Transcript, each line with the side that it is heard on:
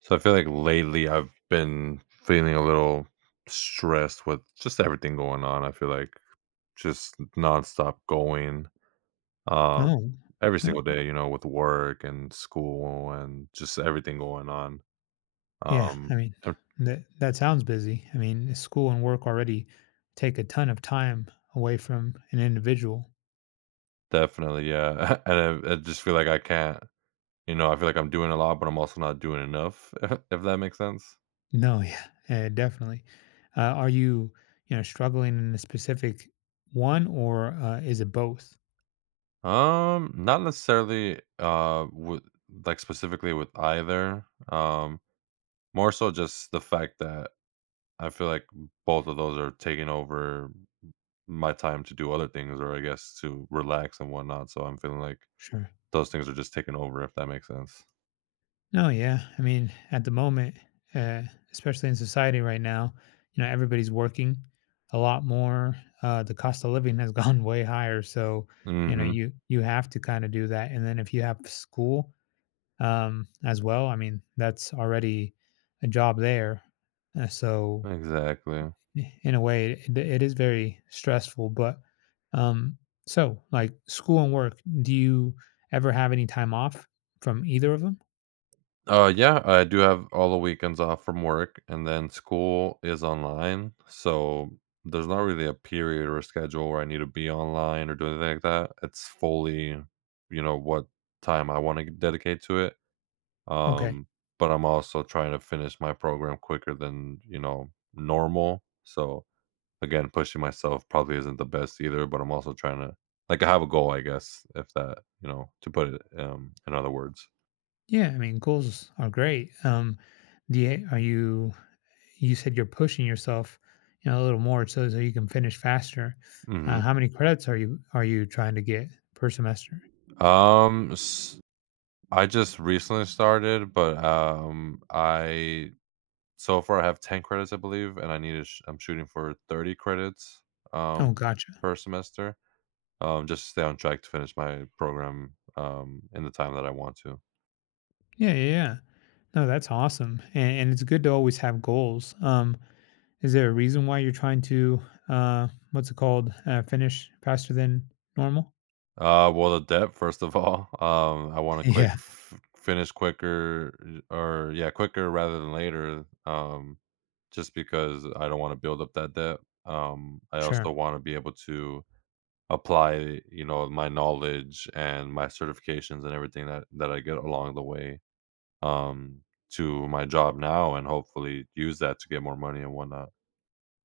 right: So I feel like lately I've been feeling a little stressed with just everything going on. I feel like just nonstop going um,
left: Oh,
right: every
left: uh,
right: single day, with work and school and just everything going on.
left: yeah.
right: Um,
left: I mean,
right: I'm
left: that sounds busy. I mean, school and work already take a ton of time away from an individual.
right: definitely, yeah. And I just feel like I can't, I feel like I'm doing a lot, but I'm also not doing enough, if that makes sense.
left: No, yeah, yeah definitely. Are you, struggling in a specific one, or is it both?
right: Not necessarily with like specifically with either. Um, more so just the fact that I feel like both of those are taking over my time to do other things or I guess to relax and whatnot. So I'm feeling like
left: Sure.
right: those things are just taking over, if that makes sense.
left: No, yeah. I mean, at the moment, uh, especially in society right now, everybody's working a lot more. The cost of living has gone way higher, so
right: Hmm.
left: you have to kind of do that. And then if you have school as well, I mean, that's already a job there. So
right: Exactly.
left: in a way, it is very stressful. But um, so, like school and work, do you ever have any time off from either of them?
right: Yeah, I do have all the weekends off from work and then school is online. So there's not really a period or a schedule where I need to be online or do anything like that. It's fully, what time I want to dedicate to it.
left: Okay.
right: Um, but I'm also trying to finish my program quicker than, normal. So again, pushing myself probably isn't the best either, but I'm also trying to like I have a goal, I guess, if that, to put it in other words.
left: Yeah, I mean, goals are great. Do you, are you, you said you're pushing yourself, a little more so you can finish faster. Uh,
right: Mm-hmm.
left: how many credits are you trying to get per semester?
right: Um, s- I just recently started, but I so far I have 10 credits, I believe, and I need to. I'm shooting for 30 credits, um,
left: Oh, gotcha.
right: per semester. Just to stay on track to finish my program in the time that I want to.
left: Yeah, yeah, yeah. No, that's awesome, and it's good to always have goals. Is there a reason why you're trying to what's it called? Finish faster than normal?
right: Well, the debt first of all. I want to
left: Yeah,
right: finish quicker, or yeah, quicker rather than later. Just because I don't want to build up that debt. I also
left: sure.
right: want to be able to apply, my knowledge and my certifications and everything that I get along the way um, to my job now, and hopefully use that to get more money and whatnot.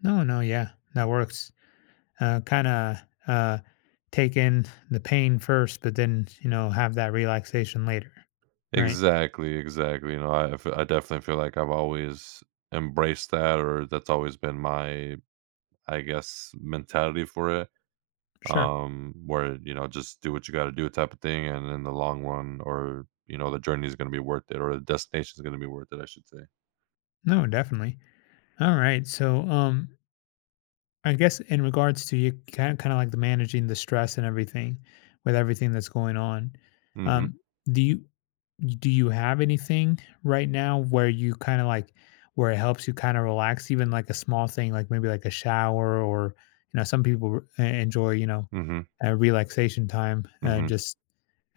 left: No, no, yeah, that works. Kind of uh, take in the pain first, but then, have that relaxation later. Right.
right: Exactly, exactly. I definitely feel like I've always embraced that or that's always been my, I guess, mentality for it,
left: Sure.
right: where, just do what you gotta do type of thing, and in the long run or, the journey is gonna be worth it or the destination is gonna be worth it, I should say.
left: No, definitely. All right. So, I guess in regards to you kind of like the managing the stress and everything with everything that's going on,
right: Mhm,
left: um, do you, do you have anything right now where you kind of like where it helps you kind of relax, even like a small thing like maybe like a shower, or some people enjoy,
right: mhm,
left: relaxation time,
right: mhm.
left: just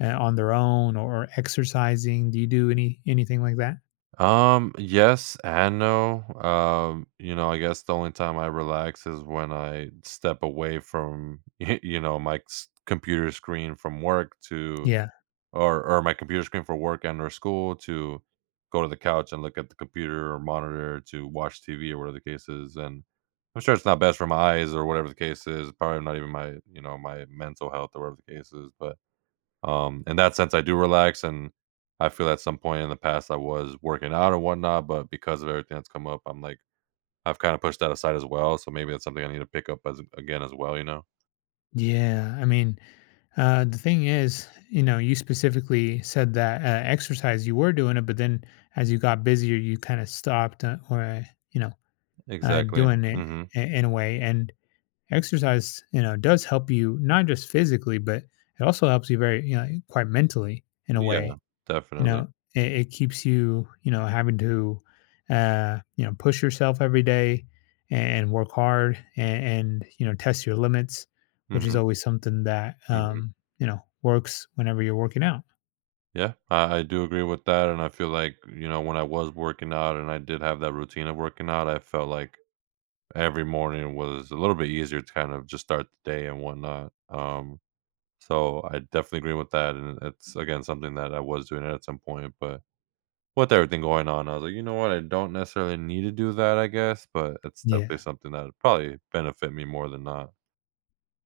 left: on their own, or exercising, do you do anything like that?
right: Yes and no. I guess the only time I relax is when I step away from, my s computer screen from work to
left: Yeah,
right: or my computer screen for work and or school to go to the couch and look at the computer or monitor to watch TV or whatever the case is. And I'm sure it's not best for my eyes or whatever the case is. Probably not even my mental health or whatever the case is. But in that sense I do relax and I feel at some point in the past I was working out or whatnot, but because of everything that's come up, I'm like I've kind of pushed that aside as well. So maybe that's something I need to pick up as again as well, you know?
left: yeah, I mean, the thing is, you specifically said that exercise you were doing it, but then as you got busier, you kind of stopped or, you know,
right: Exactly.
left: doing it
right: Hmm.
left: in a way. And exercise, does help you not just physically, but it also helps you very, quite mentally in a
right: Yeah,
left: way. You
right: definitely.
left: know, it keeps you, having to, push yourself every day and work hard and test your limits, which is
right: Hmm.
left: always something that,
right: Hmm.
left: works whenever you're working out.
right: Yeah, I do agree with that, and I feel like when I was working out and I did have that routine of working out, I felt like every morning was a little bit easier to kind of just start the day and whatnot. So I definitely agree with that, and it's again something that I was doing at some point, but with everything going on, I was like, you know what, I don't necessarily need to do that, I guess, but it's definitely
left: Yeah.
right: something that would probably benefit me more than not.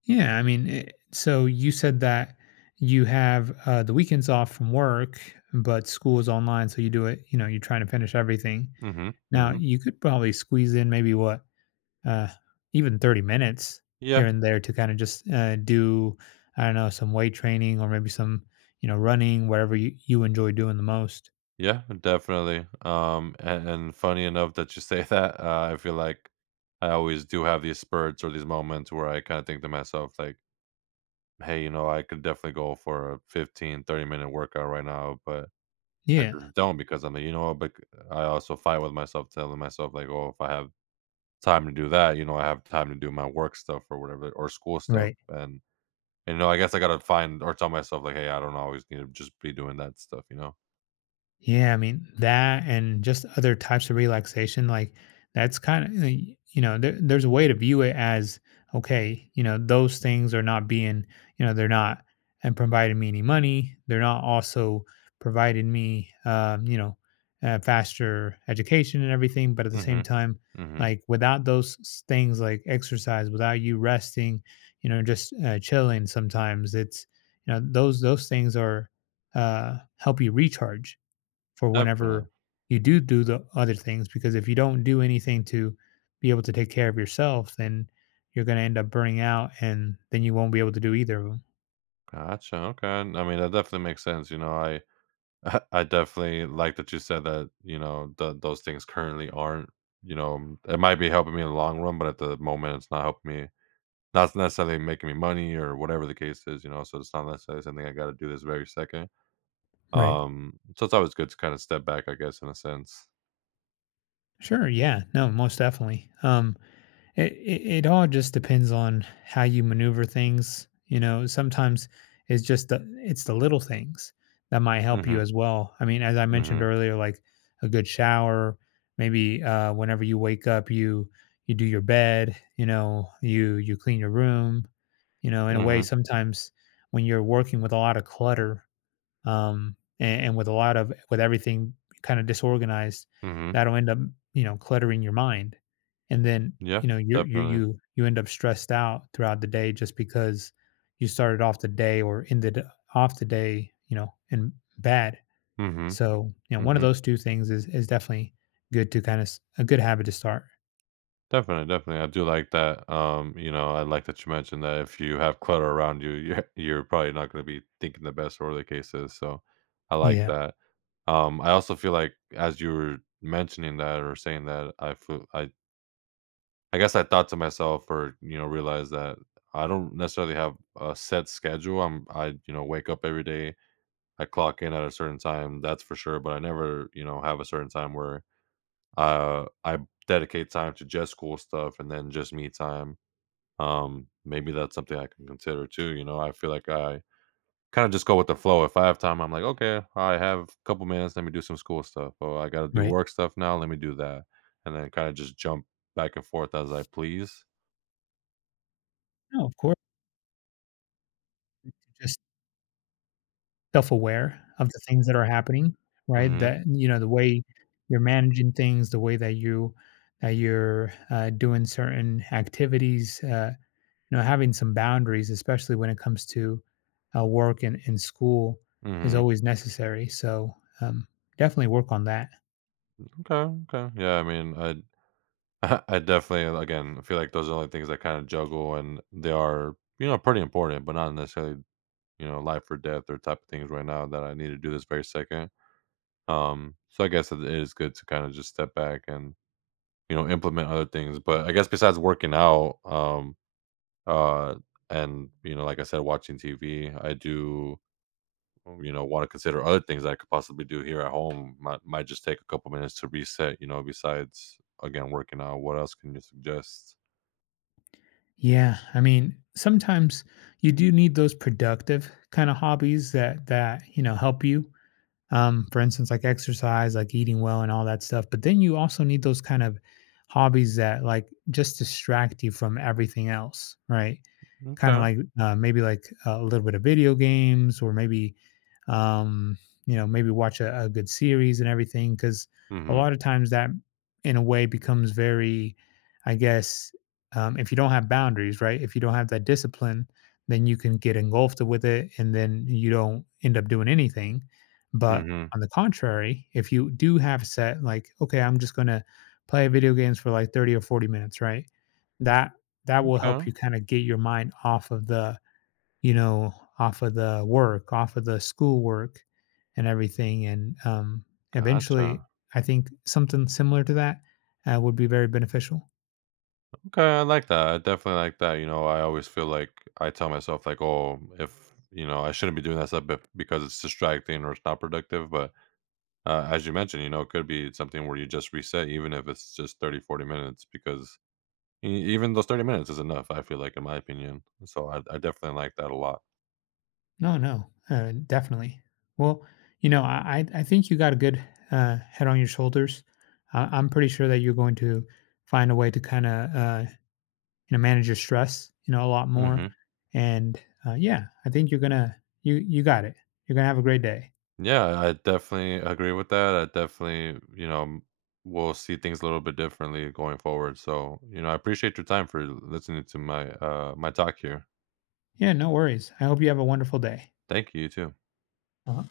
left: Yeah. I mean, so you said that you have the weekends off from work, but school is online. So you do it, you're trying to finish everything.
right: Mm-hmm.
left: Now,
right: Mm-hmm.
left: you could probably squeeze in maybe what uh, even 30 minutes here
right: Yeah,
left: and there to kind of just do, I don't know, some weight training or maybe some, running, whatever you enjoy doing the most.
right: yeah, definitely. And funny enough that you say that, I feel like I always do have these spurts or these moments where I kind of think to myself, like, hey, I could definitely go for a 15, 30-minute workout right now, but I
left: Yeah.
right: just don't because I'm like, but I also fight with myself, telling myself, like, oh, if I have time to do that, I have time to do my work stuff or whatever, or school stuff.
left: Right.
right: And, I guess I got to find or tell myself, like, hey, I don't always need to just be doing that stuff, you know?
left: Yeah, I mean, that and just other types of relaxation, like that's kind of, there's a way to view it as okay, those things are not being, they're not and providing me any money. They're not also providing me, faster education and everything. But at the same
right: Mm-hmm.
left: time,
right: Mm-hmm.
left: like without those things like exercise, without you resting, just chilling sometimes, those things help you recharge for
right: Definitely.
left: whenever you do the other things, because if you don't do anything to be able to take care of yourself, then you're going to end up burning out and then you won't be able to do either of them.
right: Gotcha, okay. I mean, that definitely makes sense, I I definitely like that you said that, th those things currently aren't, it might be helping me in the long run, but at the moment, it's not helping me not necessarily making me money or whatever the case is, so it's not necessarily something I gotta do this very second.
left: Right.
right: So it's always good to kinda step back, I guess, in a sense.
left: Sure. Yeah. No, most definitely. It all just depends on how you maneuver things. Sometimes it's just it's the little things that might help you
right: Mm,
left: as well. I mean, as I mentioned
right: mhm,
left: earlier, like a good shower, maybe whenever you wake up, you do your bed. You clean your room. You know,
right: mm,
left: in a way,
right: mhm,
left: sometimes when you're working with a lot of clutter, and with everything kind of disorganized,
right: mhm, mhm.
left: that'll end up cluttering your mind, and then
right: Yeah,
left: you know you you
right: definitely.
left: you you end up stressed out throughout the day just because you started off the day or ended off the day in bad.
right: Mm, mhm,
left: So
right: mm,
left: one of
right: mhm.
left: those two things is definitely good to kind of a good habit to start.
right: Definitely, definitely. I do like that. I like that you mentioned that if you have clutter around you, you're, you're probably not going to be thinking the best or the case is. So I like
left: Yeah,
right: that. I also feel like as you were mentioning that or saying that, I guess I thought to myself or, realized that I don't necessarily have a set schedule. I, wake up every day. I clock in at a certain time, that's for sure. But I never, have a certain time where I dedicate time to just school stuff and then just me time maybe that's something I can consider too, you know? I feel like I kinda just go with the flow. If I have time, I'm like, "Okay, I have a couple minutes, let me do some school stuff. Oh, I gotta do
left: right.
right: work stuff now, let me do that." And then kinda just jump back and forth as I please.
left: No, of course. Just. Self-aware of the things that are happening, right?
right: Mhm.
left: That the way you're managing things, the way that you're, doing certain activities, having some boundaries, especially when it comes to, work and school is
right: Mhm.
left: always necessary, so, um, definitely work on that.
right: Okay, okay. Yeah, I mean, I I definitely again, I feel like those are the only things I kinda juggle, and they are, pretty important, but not necessarily, life or death or type of things right now that I need to do this very second. So I guess it is good to kinda just step back and implement other things. But I guess besides working out, uh, and like I said, watching TV, I do, want to consider other things that I could possibly do here at home. Might just take a couple minutes to reset. Besides again working out, what else can you suggest?
left: Yeah, I mean, sometimes you do need those productive kinda hobbies that help you for instance, like exercise, like eating well, and all that stuff. But then you also need those kind of hobbies that like just distract you from everything else, right? Kinda
right: Okay.
left: like, maybe like a little bit of video games, or maybe, um, maybe watch a good series and everything. Because a
right: Mm-hmm.
left: lot of times that in a way becomes very, I guess, if you don't have boundaries, right? If you don't have that discipline, then you can get engulfed with it and then you don't end up doing anything. But
right: Mm-hmm.
left: on the contrary, if you do have set like, "Okay, I'm just gonna play video games for like 30 or 40 minutes," right? That that will help
right: Okay.
left: you kind of get your mind you know off of the work, off of the schoolwork and everything, and eventually
right: Gotcha.
left: I think something similar to that would be very beneficial.
right: Okay, I like that. I definitely like that. I always feel like I tell myself like, oh, if I shouldn't be doing that stuff because it's distracting or it's not productive. But as you mentioned, it could be something where you just reset, even if it's just 30, 40 minutes, because e- even those 30 minutes is enough, I feel like, in my opinion. So I definitely like that a lot.
left: No, no, definitely. Well, I think you got a good head on your shoulders. I'm pretty sure that you're going to find a way to kind of manage your stress a lot more,
right: Hmm.
left: and yeah, I think you got it, you're gonna have a great day.
right: Yeah, I definitely agree with that. I definitely, will see things a little bit differently going forward. So, I appreciate your time for listening to my talk here.
left: Yeah, no worries. I hope you have a wonderful day.
right: Thank you, you too.
left: Uh-huh.